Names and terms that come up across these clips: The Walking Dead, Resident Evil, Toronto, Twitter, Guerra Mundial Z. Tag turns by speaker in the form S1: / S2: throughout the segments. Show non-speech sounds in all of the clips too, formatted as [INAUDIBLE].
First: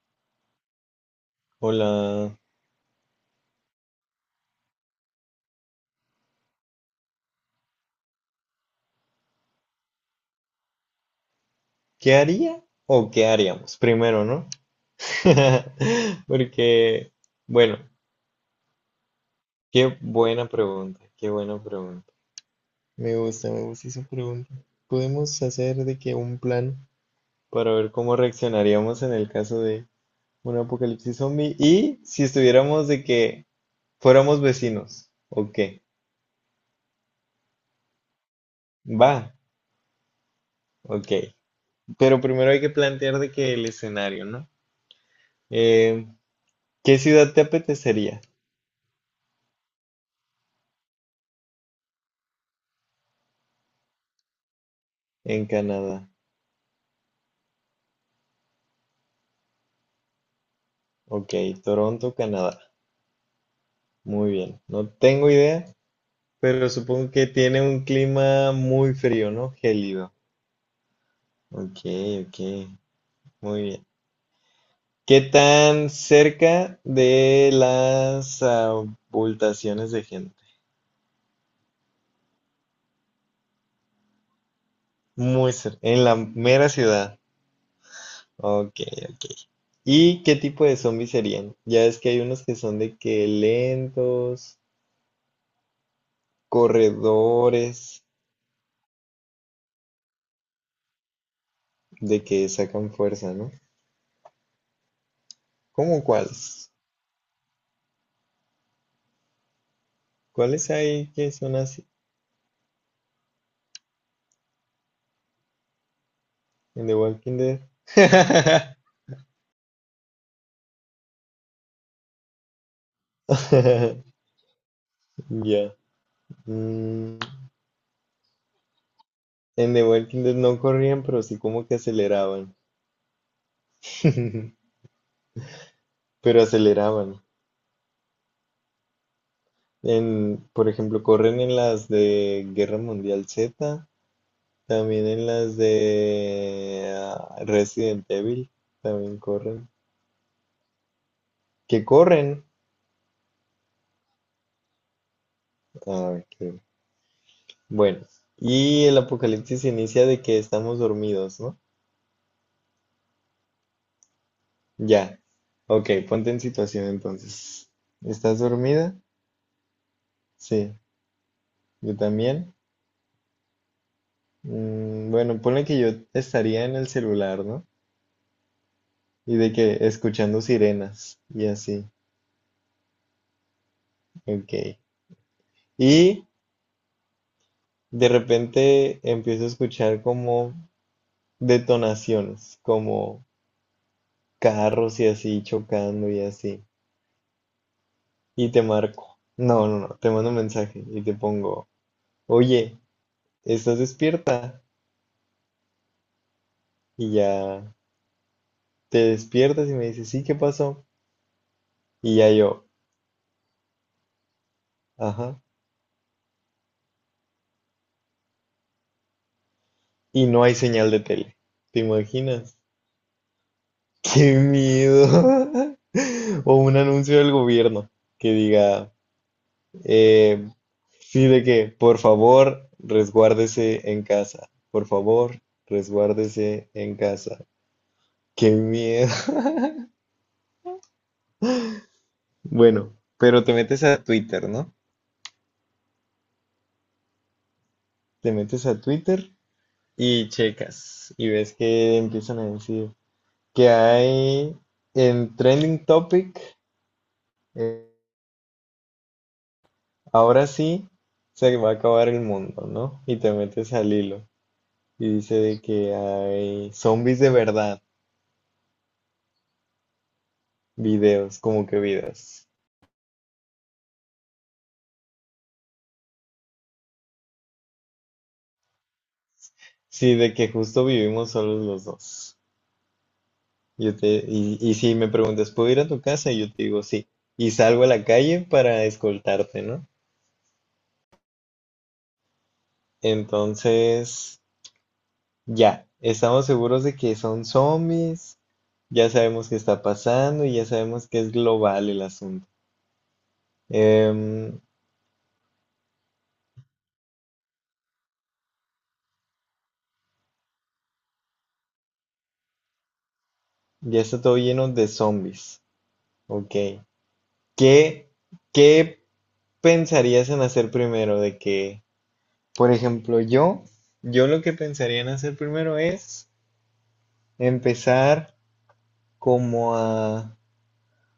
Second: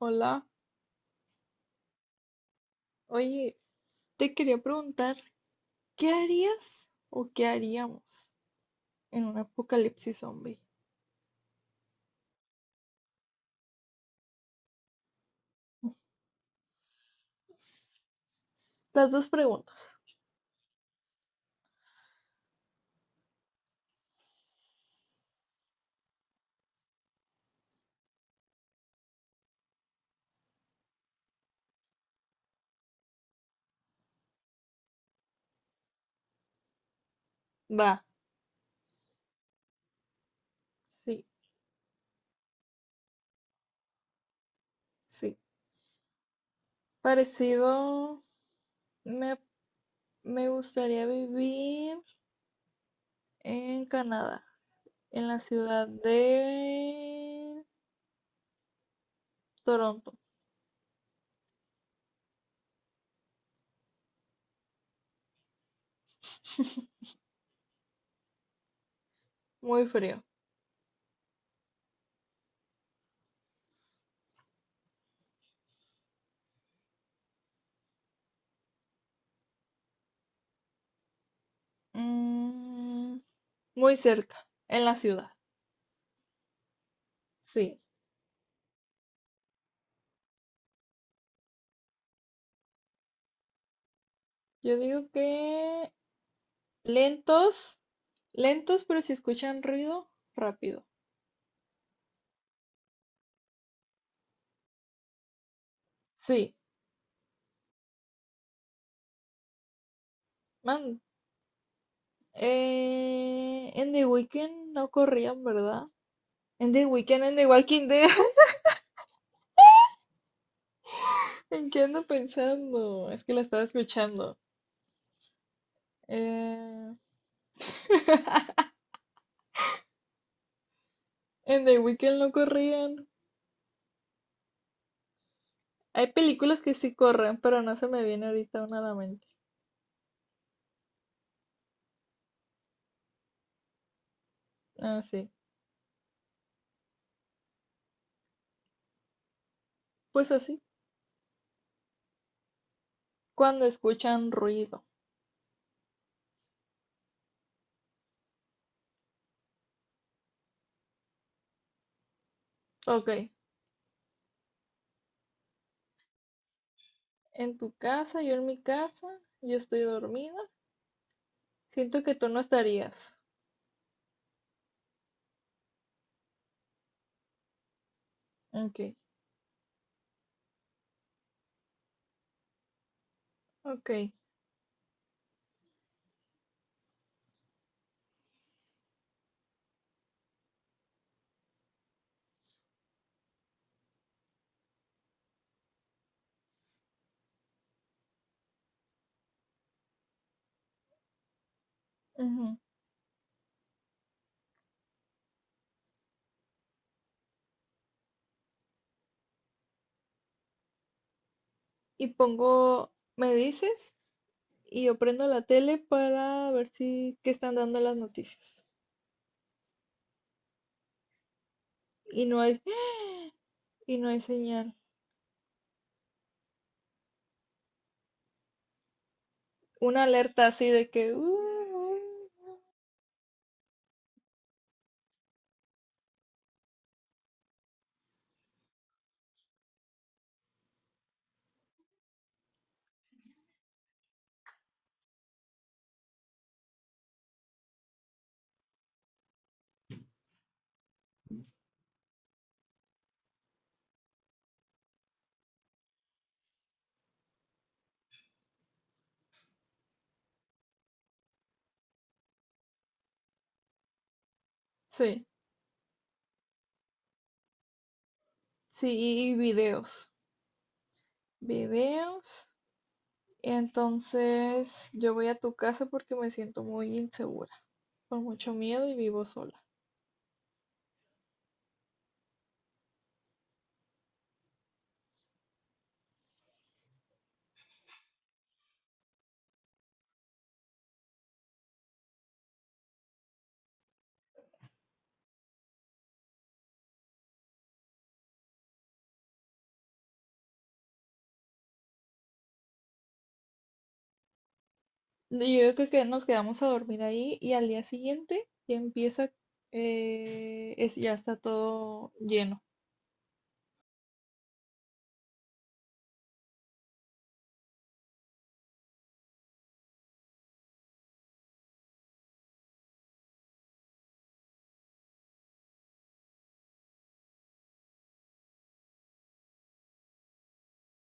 S1: Hola,
S2: Hola,
S1: oye, te quería preguntar, ¿qué harías o qué haríamos en un apocalipsis zombie?
S2: ¿qué haría o qué haríamos? Primero, ¿no? [LAUGHS] Porque, bueno,
S1: Las dos
S2: qué
S1: preguntas.
S2: buena pregunta, qué buena pregunta. Me gusta esa pregunta. Podemos hacer de que un plan para ver cómo reaccionaríamos en el caso de un apocalipsis zombie y si estuviéramos de que fuéramos vecinos, ¿o qué?
S1: Va,
S2: Va, ok.
S1: sí,
S2: Pero primero hay que plantear de que el escenario, ¿no?
S1: sí.
S2: Eh, ¿Qué ciudad te apetecería
S1: Parecido, me, me gustaría vivir en Canadá, en la
S2: en
S1: ciudad
S2: Canadá?
S1: de Toronto.
S2: Ok, Toronto, Canadá. Muy bien. No tengo idea, pero supongo que tiene un clima muy frío, ¿no?
S1: Muy
S2: Gélido.
S1: frío.
S2: Ok, ok. Muy bien. ¿Qué tan cerca de las abultaciones de gente?
S1: Mm, muy cerca, en la ciudad.
S2: Muy cerca. En la mera ciudad.
S1: Sí,
S2: Ok, ok. ¿Y qué tipo de zombies serían? Ya es que hay unos que son de que lentos,
S1: yo digo que lentos,
S2: corredores,
S1: lentos, pero si escuchan ruido, rápido.
S2: de que sacan fuerza, ¿no? ¿Cómo
S1: Sí,
S2: cuáles? ¿Cuáles
S1: man,
S2: hay que son así?
S1: en The Weeknd no corrían, ¿verdad? En The
S2: En The
S1: Weeknd, en
S2: Walking
S1: The Walking Dead, [LAUGHS]
S2: Dead. [LAUGHS]
S1: ¿en qué ando pensando? Es que la estaba escuchando.
S2: Ya.
S1: Eh,
S2: Mm,
S1: [LAUGHS]
S2: En The Walking Dead no corrían, pero sí
S1: en
S2: como que
S1: The Weeknd no
S2: aceleraban.
S1: corrían.
S2: [LAUGHS]
S1: Hay
S2: Pero
S1: películas que sí
S2: aceleraban.
S1: corren, pero no se me viene ahorita una a la mente.
S2: En, por ejemplo, corren en las de Guerra Mundial Z,
S1: Ah,
S2: también en
S1: sí,
S2: las de ah, Resident Evil, también corren.
S1: pues así,
S2: ¿Qué corren?
S1: cuando escuchan ruido.
S2: Ah, qué. Bueno, y el apocalipsis se inicia de que estamos dormidos, ¿no?
S1: Ok,
S2: Ya, ok, ponte en situación
S1: en
S2: entonces.
S1: tu casa, yo
S2: ¿Estás
S1: en mi
S2: dormida?
S1: casa, yo estoy dormida.
S2: Sí, yo
S1: Siento que tú no
S2: también.
S1: estarías.
S2: Mm, bueno, ponle que yo estaría en el celular, ¿no?
S1: Ok,
S2: Y de que escuchando sirenas y así,
S1: ok.
S2: ok. Y de repente empiezo a escuchar como detonaciones, como carros y así chocando y así. Y te marco. No, no, no, te mando un mensaje y te pongo,
S1: Ujú.
S2: oye, ¿estás despierta? Y ya. Te despiertas y me dices, sí, ¿qué pasó?
S1: Y
S2: Y ya yo,
S1: pongo, me dices, y yo prendo
S2: ajá.
S1: la tele para ver si qué están dando las noticias.
S2: Y no hay señal de tele. ¿Te
S1: Y no
S2: imaginas?
S1: hay, y
S2: [LAUGHS]
S1: no hay
S2: ¡Qué
S1: señal.
S2: miedo! [LAUGHS] O un anuncio del gobierno que diga,
S1: Una alerta
S2: eh,
S1: así de que,
S2: sí, de que, por
S1: "Uh".
S2: favor, resguárdese en casa. Por favor, resguárdese en casa. ¡Qué miedo! [LAUGHS] Bueno, pero te metes a Twitter, ¿no? Te metes a Twitter y checas y ves que empiezan a decir que hay en Trending Topic, eh, ahora sí se va a acabar el mundo, ¿no? Y te metes al hilo y
S1: Sí,
S2: dice de que hay zombies de verdad,
S1: sí, y videos,
S2: videos, como que
S1: videos.
S2: vidas.
S1: Y entonces yo voy a tu casa porque me siento muy insegura, con mucho miedo y vivo sola.
S2: Sí, de que justo vivimos solos los dos. Y si me preguntas, ¿puedo ir a tu casa? Y yo te digo sí. Y salgo a la calle para escoltarte, ¿no? Entonces, ya, estamos seguros de que son zombies, ya sabemos qué está pasando y ya sabemos que es global el asunto. Em,
S1: Y yo creo que nos quedamos a dormir ahí y al día siguiente ya empieza, ya está todo lleno.
S2: ya está todo lleno de zombies. Ok. ¿Qué, qué pensarías en hacer primero? De que, por ejemplo, yo lo que pensaría en hacer primero es empezar como a,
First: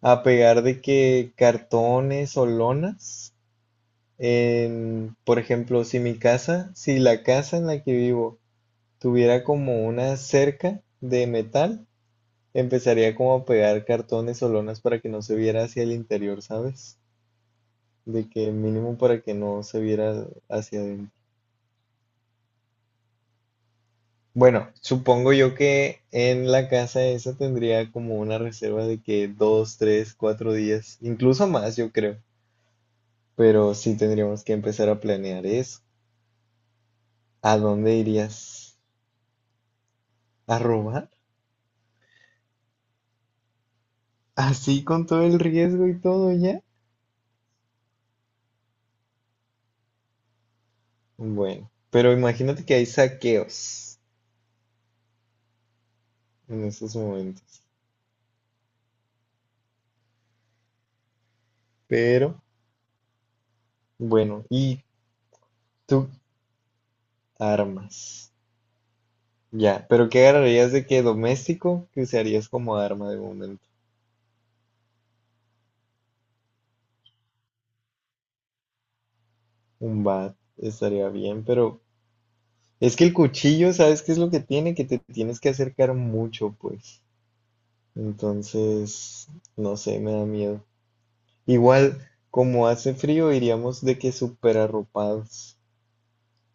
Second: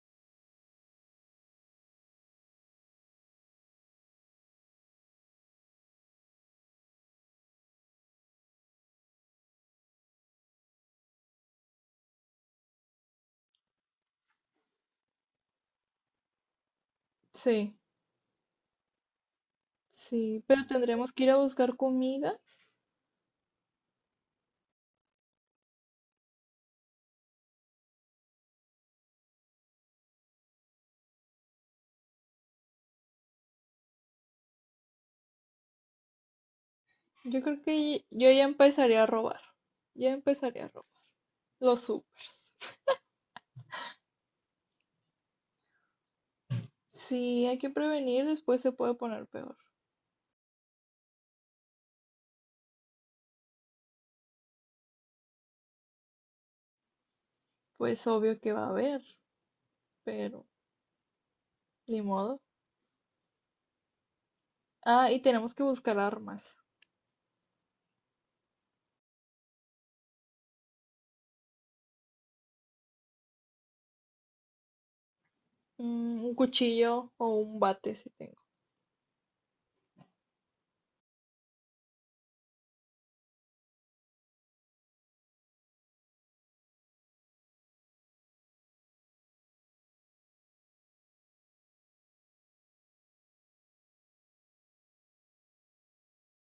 S2: a pegar de que cartones o lonas. En, por ejemplo, si mi casa, si la casa en la que vivo tuviera como una cerca de metal, empezaría como a pegar cartones o lonas para que no se viera hacia el interior, ¿sabes?
S1: Sí.
S2: De que mínimo para que no se viera
S1: Sí, pero
S2: hacia
S1: tendremos
S2: adentro.
S1: que ir a buscar comida.
S2: Bueno, supongo yo que en la casa esa tendría como una reserva de que dos, tres, cuatro días, incluso más, yo creo. Pero sí tendríamos que empezar a planear eso.
S1: Yo
S2: ¿A
S1: creo
S2: dónde
S1: que yo ya
S2: irías?
S1: empezaré a robar. Ya
S2: ¿A
S1: empezaré a robar.
S2: robar?
S1: Lo supe.
S2: Así con todo el riesgo y todo ya.
S1: Sí, hay que prevenir, después se puede poner peor.
S2: Bueno, pero imagínate que hay saqueos en estos momentos.
S1: Pues obvio que va a haber, pero ni modo.
S2: Pero, bueno, y
S1: Ah, y tenemos que buscar
S2: tú
S1: armas.
S2: armas. Ya, pero ¿qué agarrarías de qué doméstico que usarías como arma de momento?
S1: Mm, un cuchillo o un bate si tengo.
S2: Un bat estaría bien, pero es que el cuchillo, ¿sabes qué es lo que tiene? Que te tienes que acercar mucho, pues. Entonces, no sé, me da miedo. Igual, como hace frío, iríamos de que súper arropados.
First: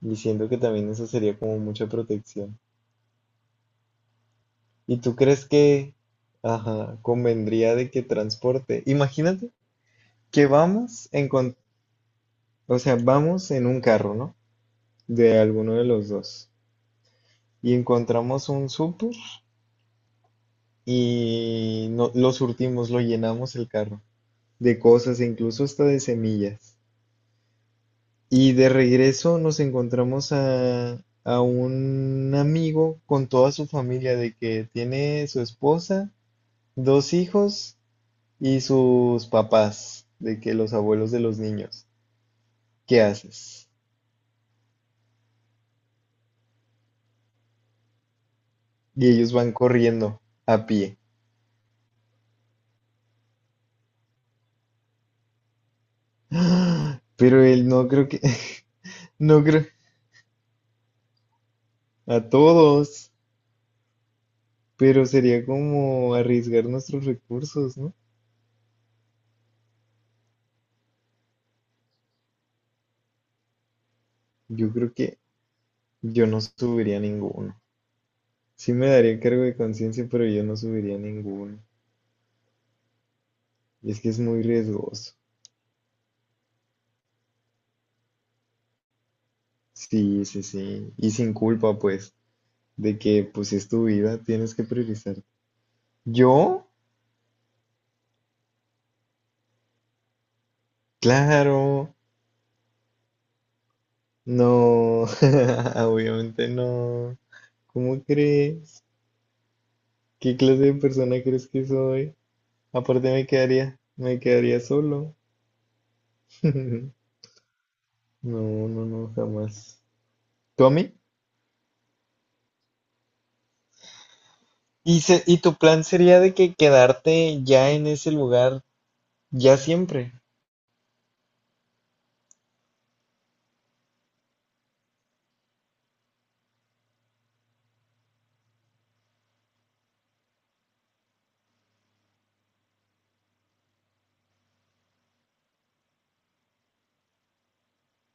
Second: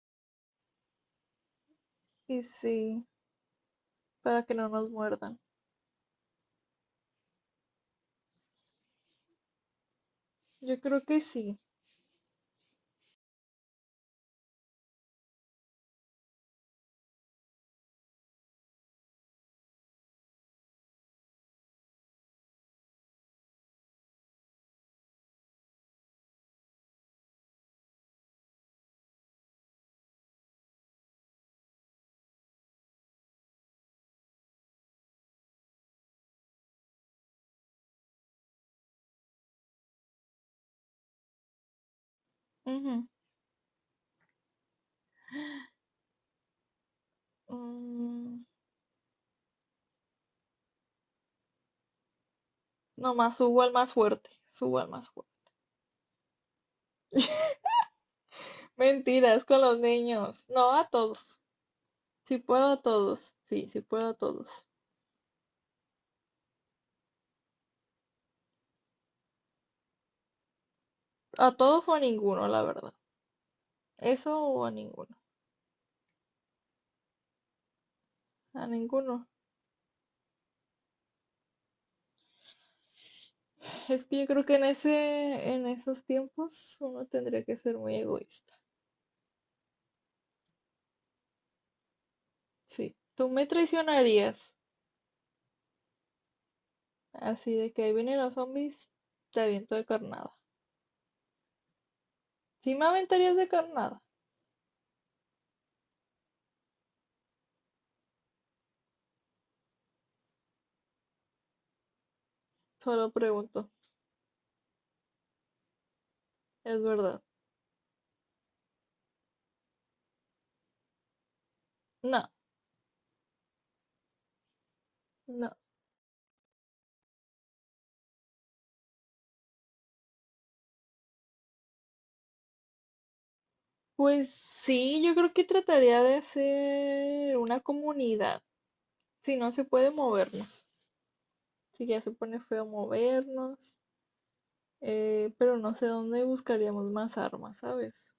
S2: Y siento que también eso sería como mucha
S1: Y
S2: protección.
S1: sí, para que no nos
S2: ¿Y tú
S1: muerdan.
S2: crees que, ajá, convendría de que transporte? Imagínate que
S1: Yo creo
S2: vamos
S1: que
S2: en,
S1: sí.
S2: o sea, vamos en un carro, ¿no? De alguno de los dos. Y encontramos un súper y no, lo surtimos, lo llenamos el carro de cosas, e incluso hasta de semillas. Y de regreso nos encontramos a un amigo con toda su familia, de que tiene su esposa, dos hijos y sus papás, de que los abuelos de los niños. ¿Qué
S1: Ujú.
S2: haces?
S1: Mm,
S2: Y ellos van corriendo a pie.
S1: nomás subo al más fuerte. Subo al más fuerte.
S2: [GASPS] Pero él no creo que, [LAUGHS] no
S1: Mentiras, con
S2: creo,
S1: los niños. No a todos.
S2: a
S1: Si puedo a
S2: todos,
S1: todos, sí, si puedo a todos.
S2: pero sería como arriesgar nuestros recursos, ¿no?
S1: A todos o a ninguno, la verdad. Eso o
S2: Yo
S1: a
S2: creo
S1: ninguno.
S2: que yo no subiría ninguno.
S1: A
S2: Sí me
S1: ninguno.
S2: daría cargo de conciencia, pero yo no subiría ninguno. Es
S1: Es
S2: que
S1: que
S2: es
S1: yo
S2: muy
S1: creo que
S2: riesgoso.
S1: en esos tiempos uno tendría que ser muy egoísta.
S2: Sí, sí, sí. Y sin culpa, pues,
S1: Sí.
S2: de que
S1: Tú me
S2: pues si es tu vida,
S1: traicionarías.
S2: tienes que priorizar. ¿Yo?
S1: Así de que ahí vienen los zombies, te aviento de carnada.
S2: Claro,
S1: ¿Sí me aventarías de carnada?
S2: no, [LAUGHS] obviamente no. ¿Cómo crees? ¿Qué clase de persona crees que soy?
S1: Solo
S2: Aparte me
S1: pregunto.
S2: quedaría, me quedaría solo.
S1: Es
S2: [LAUGHS]
S1: verdad.
S2: No, no, no, jamás. ¿Tú a mí?
S1: No,
S2: ¿Y, y
S1: no.
S2: tu plan sería de que quedarte ya en ese lugar, ya siempre?
S1: Pues sí, yo creo que trataría de hacer una comunidad. Si no se puede movernos. Así que ya se pone feo movernos, pero no sé dónde buscaríamos más armas, ¿sabes?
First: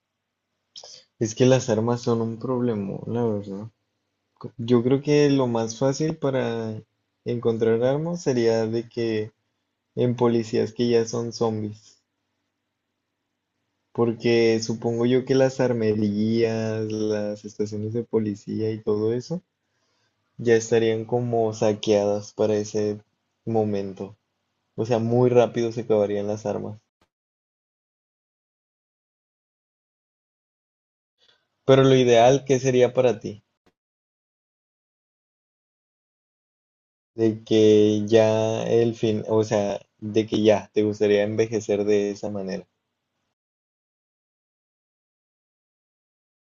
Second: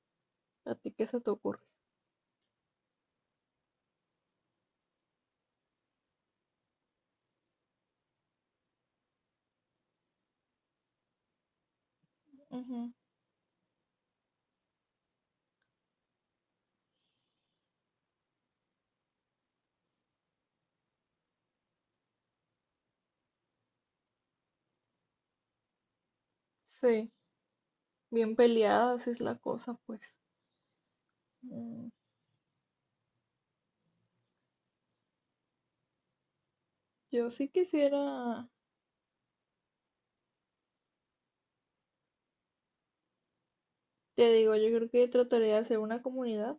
S1: ¿A ti qué se te
S2: Es que
S1: ocurre?
S2: las armas son un problema, la verdad. Yo creo que lo más fácil para encontrar armas sería de que en policías que ya son zombies.
S1: Ujú.
S2: Porque supongo yo que las armerías, las estaciones de policía y todo eso ya estarían como saqueadas para ese momento. O sea, muy rápido se acabarían las armas.
S1: Sí, bien peleadas es la cosa, pues.
S2: Pero
S1: Mm,
S2: lo ideal, ¿qué sería para ti?
S1: yo
S2: De
S1: sí
S2: que
S1: quisiera,
S2: ya el fin, o sea, de que ya te gustaría envejecer de esa manera.
S1: te digo, yo creo que trataría de hacer una comunidad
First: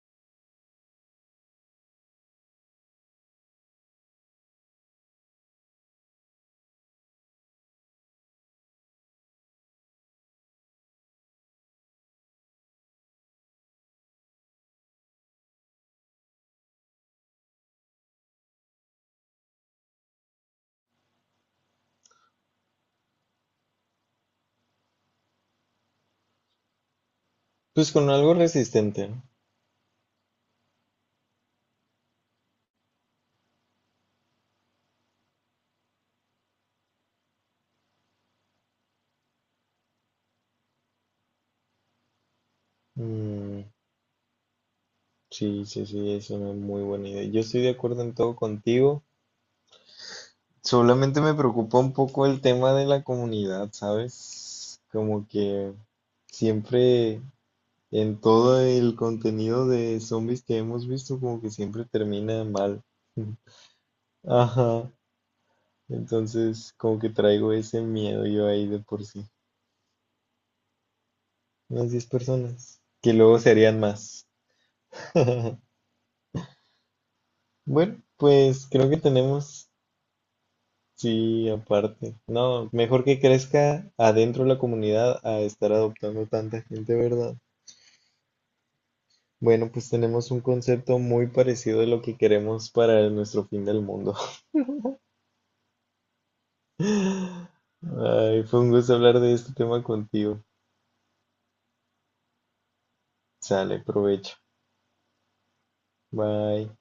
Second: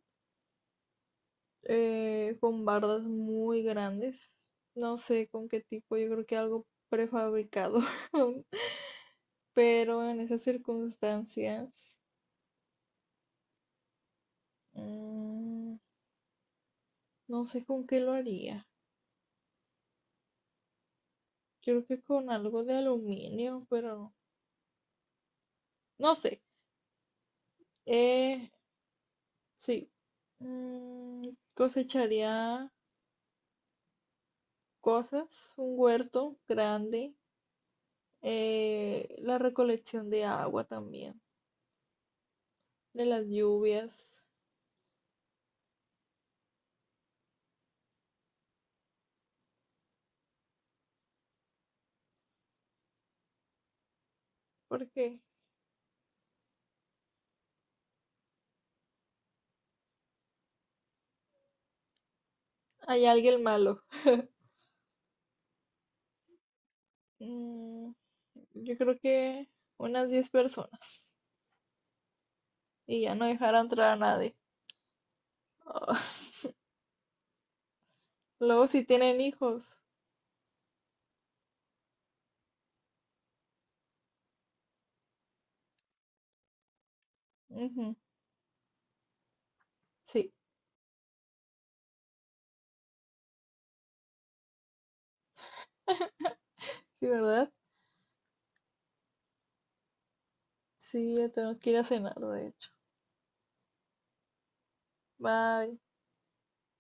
S1: con bardas muy grandes. No sé con qué tipo, yo creo que algo prefabricado. [LAUGHS] Pero en esas circunstancias, mm, no sé con qué lo haría. Creo que con algo de aluminio, pero no sé.
S2: Pues con algo
S1: Eh,
S2: resistente, ¿no?
S1: sí. Mm, cosecharía cosas, un huerto grande, la recolección de agua también, de las
S2: Mm,
S1: lluvias,
S2: sí, sí, sí, es una muy buena idea. Yo estoy de acuerdo en todo contigo. Solamente me preocupa un poco el tema de la comunidad, ¿sabes?
S1: porque
S2: Como que siempre en todo el contenido de zombies que hemos visto, como que siempre termina mal.
S1: hay
S2: [LAUGHS]
S1: alguien malo.
S2: Ajá. Entonces, como que traigo ese
S1: Mm,
S2: miedo yo ahí
S1: yo
S2: de
S1: creo
S2: por sí.
S1: que unas 10 personas
S2: Unas 10 personas.
S1: y
S2: Que
S1: ya no
S2: luego
S1: dejar
S2: serían
S1: entrar a
S2: más.
S1: nadie.
S2: [LAUGHS]
S1: Ah, [LAUGHS]
S2: Bueno, pues
S1: Luego si
S2: creo que
S1: tienen
S2: tenemos,
S1: hijos.
S2: sí, aparte. No, mejor que crezca adentro de la comunidad a estar adoptando tanta gente, ¿verdad?
S1: Ujú,
S2: Bueno, pues tenemos
S1: sí,
S2: un concepto muy parecido de lo que queremos para nuestro fin del mundo. [LAUGHS]
S1: sí, ¿verdad?
S2: Ay, fue un gusto hablar de este tema contigo.
S1: Sí, ya tengo que ir a cenar, de hecho.
S2: Sale, provecho.
S1: Bye.
S2: Bye.